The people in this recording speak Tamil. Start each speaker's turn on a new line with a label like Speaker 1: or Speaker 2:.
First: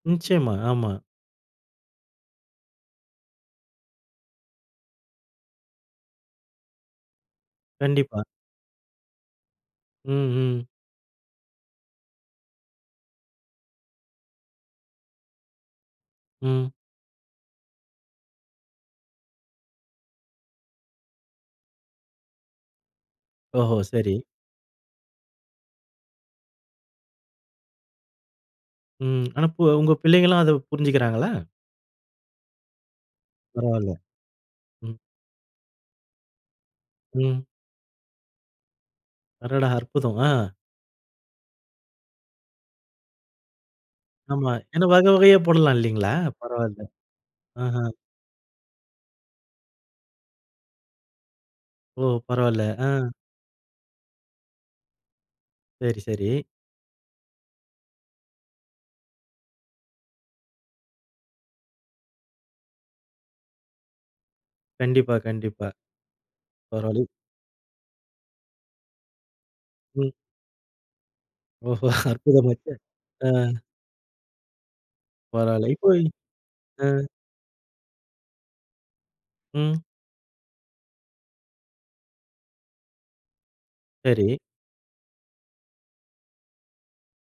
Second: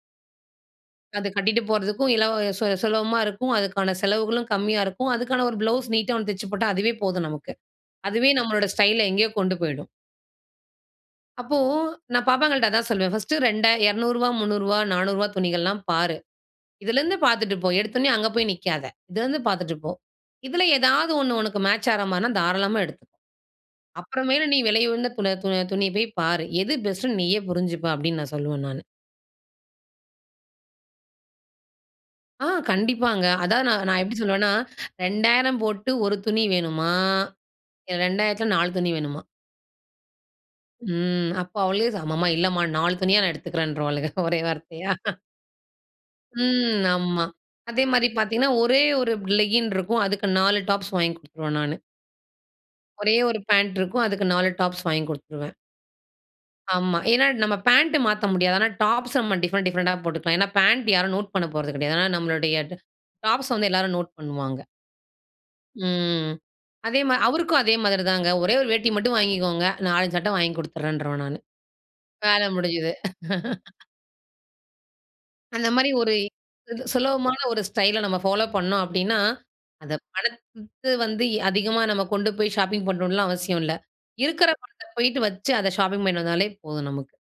Speaker 1: நிச்சயமா. ஆமா.
Speaker 2: அது கட்டிட்டு போறதுக்கும், இலவ சு சுலபமா இருக்கும். அதுக்கான செலவுகளும் கம்மியா இருக்கும். அதுக்கான ஒரு ப்ளவுஸ் நீட்டா ஒண்ணு தெச்சு போட்டா, அதுவே போதும் நமக்கு.
Speaker 1: கண்டிப்பா.
Speaker 2: அதுவே நம்மளோட ஸ்டைல, எங்கேயோ கொண்டு போயிடும்.
Speaker 1: ம். ம்.
Speaker 2: அப்போ நான் பாப்பாங்கள்ட அதான் சொல்வேன். பர்ஸ்ட் ரெண்டா 200 ரூபாய், 300 ரூபாய், 400 ரூபாய் துணிகள்லாம் பாரு.
Speaker 1: ம்.
Speaker 2: இதில இருந்து பார்த்துட்டு போ. எடுத்த உடனே அங்க போய் நிக்காத. இதில இருந்து பார்த்துட்டு போ. இதில ஏதாவது 1 உனக்கு மேட்ச் ஆற மாரினா தாராளமா எடுத்துக்கொ.
Speaker 1: ஓஹோ! சரி.
Speaker 2: அப்புறமேல் நீ விலை உயர்ந்த துண துணிய போய் பாரு. எது பெஸ்ட்னு நீயே புரிஞ்சுப்ப அப்டினு நான் சொல்வேன் நானு.
Speaker 1: ம். ஆனா, பொ உங்க பிள்ளைகள்லாம் அத புரிஞ்சுக்கிறாங்களா?
Speaker 2: ஆ, கண்டிப்பாங்க. அதாவது நான்
Speaker 1: பரவாயில்ல,
Speaker 2: நான் எப்டி சொல்லுவேன்னா
Speaker 1: ம்.
Speaker 2: 2000 போட்டு ஒரு துணி வேணுமா?
Speaker 1: ம்.
Speaker 2: 2000 4 துணி வேணுமா?
Speaker 1: அடடா! அற்புதம். ஆ.
Speaker 2: ம். அப்ப அவளே "அம்மா இல்லைம்மா, நாலு துணியா நான் எடுத்துக்கிறேன்றுவாளுக" ஒரே
Speaker 1: ஆமா, ஏன்னா
Speaker 2: வார்த்தையா.
Speaker 1: வகை, வகையா போடலாம் இல்லைங்களா?
Speaker 2: ம்.
Speaker 1: பரவாயில்ல
Speaker 2: ஆமா
Speaker 1: ஆஹ.
Speaker 2: அதே மாரி பார்த்திங்கன்னா, ஒரே 1 லெகின் இருக்கும். அதுக்கு 4 டாப்ஸ் வாங்கி குடுத்துருவேன் நானு.
Speaker 1: ஓ! பரவாயில்ல. ஆ.
Speaker 2: ஒரே 1 பேண்ட் இருக்கும். அதுக்கு 4 டாப்ஸ் வாங்கி குடுத்துருவேன்.
Speaker 1: சரி, சரி.
Speaker 2: ஆமா. ஏனா, நம்ம பேண்ட் மாத்த முடியாது. ஆனா, டாப்ஸ நம்ம டிஃபரென்ட், டிப்ரெண்டா போட்டுக்கலாம். ஏனா, பேண்ட் யாரும் நோட் பண்ண போறது கிடையாது. ஏனா, நம்மளுடைய டாப்ஸ வந்து எல்லாரும் நோட் பண்ணுவாங்க.
Speaker 1: கண்டிப்பா, கண்டிப்பா.
Speaker 2: ம். அதே
Speaker 1: பரவாயில்.
Speaker 2: மாரி, அவருக்கும் அதே மாதிரி தாங்க, ஒரே ஒரு வேட்டி மட்டும் வாங்கிக்கோங்க,
Speaker 1: ம்.
Speaker 2: நாலஞ்சு சட்டை வாங்கிக் குடுத்துட்றேன்றுவேன் நானு.
Speaker 1: ஓஹோ!
Speaker 2: வேல
Speaker 1: அற்புதமாச்சே.
Speaker 2: முடிஞ்சது.
Speaker 1: ஆ.
Speaker 2: அந்த
Speaker 1: பரவாயில்ல, இப்போ
Speaker 2: மாரி ஒரு சு
Speaker 1: ஆ.
Speaker 2: சுலபமான ஒரு ஸ்டைல நம்ம ஃபாலோ பண்ணோம் அப்டின்னா,
Speaker 1: ம்.
Speaker 2: அந்த பணத்த வந்து எ அதிகமா நம்ம கொண்டு போய் ஷாப்பிங் பண்ணணும்லா அவசியம் இல்ல,
Speaker 1: சரி.
Speaker 2: இருக்கிற பணத்த போயிட்டு வச்சு அத ஷாப்பிங் பண்ணிட்டு வந்தாலே போதும் நமக்கு.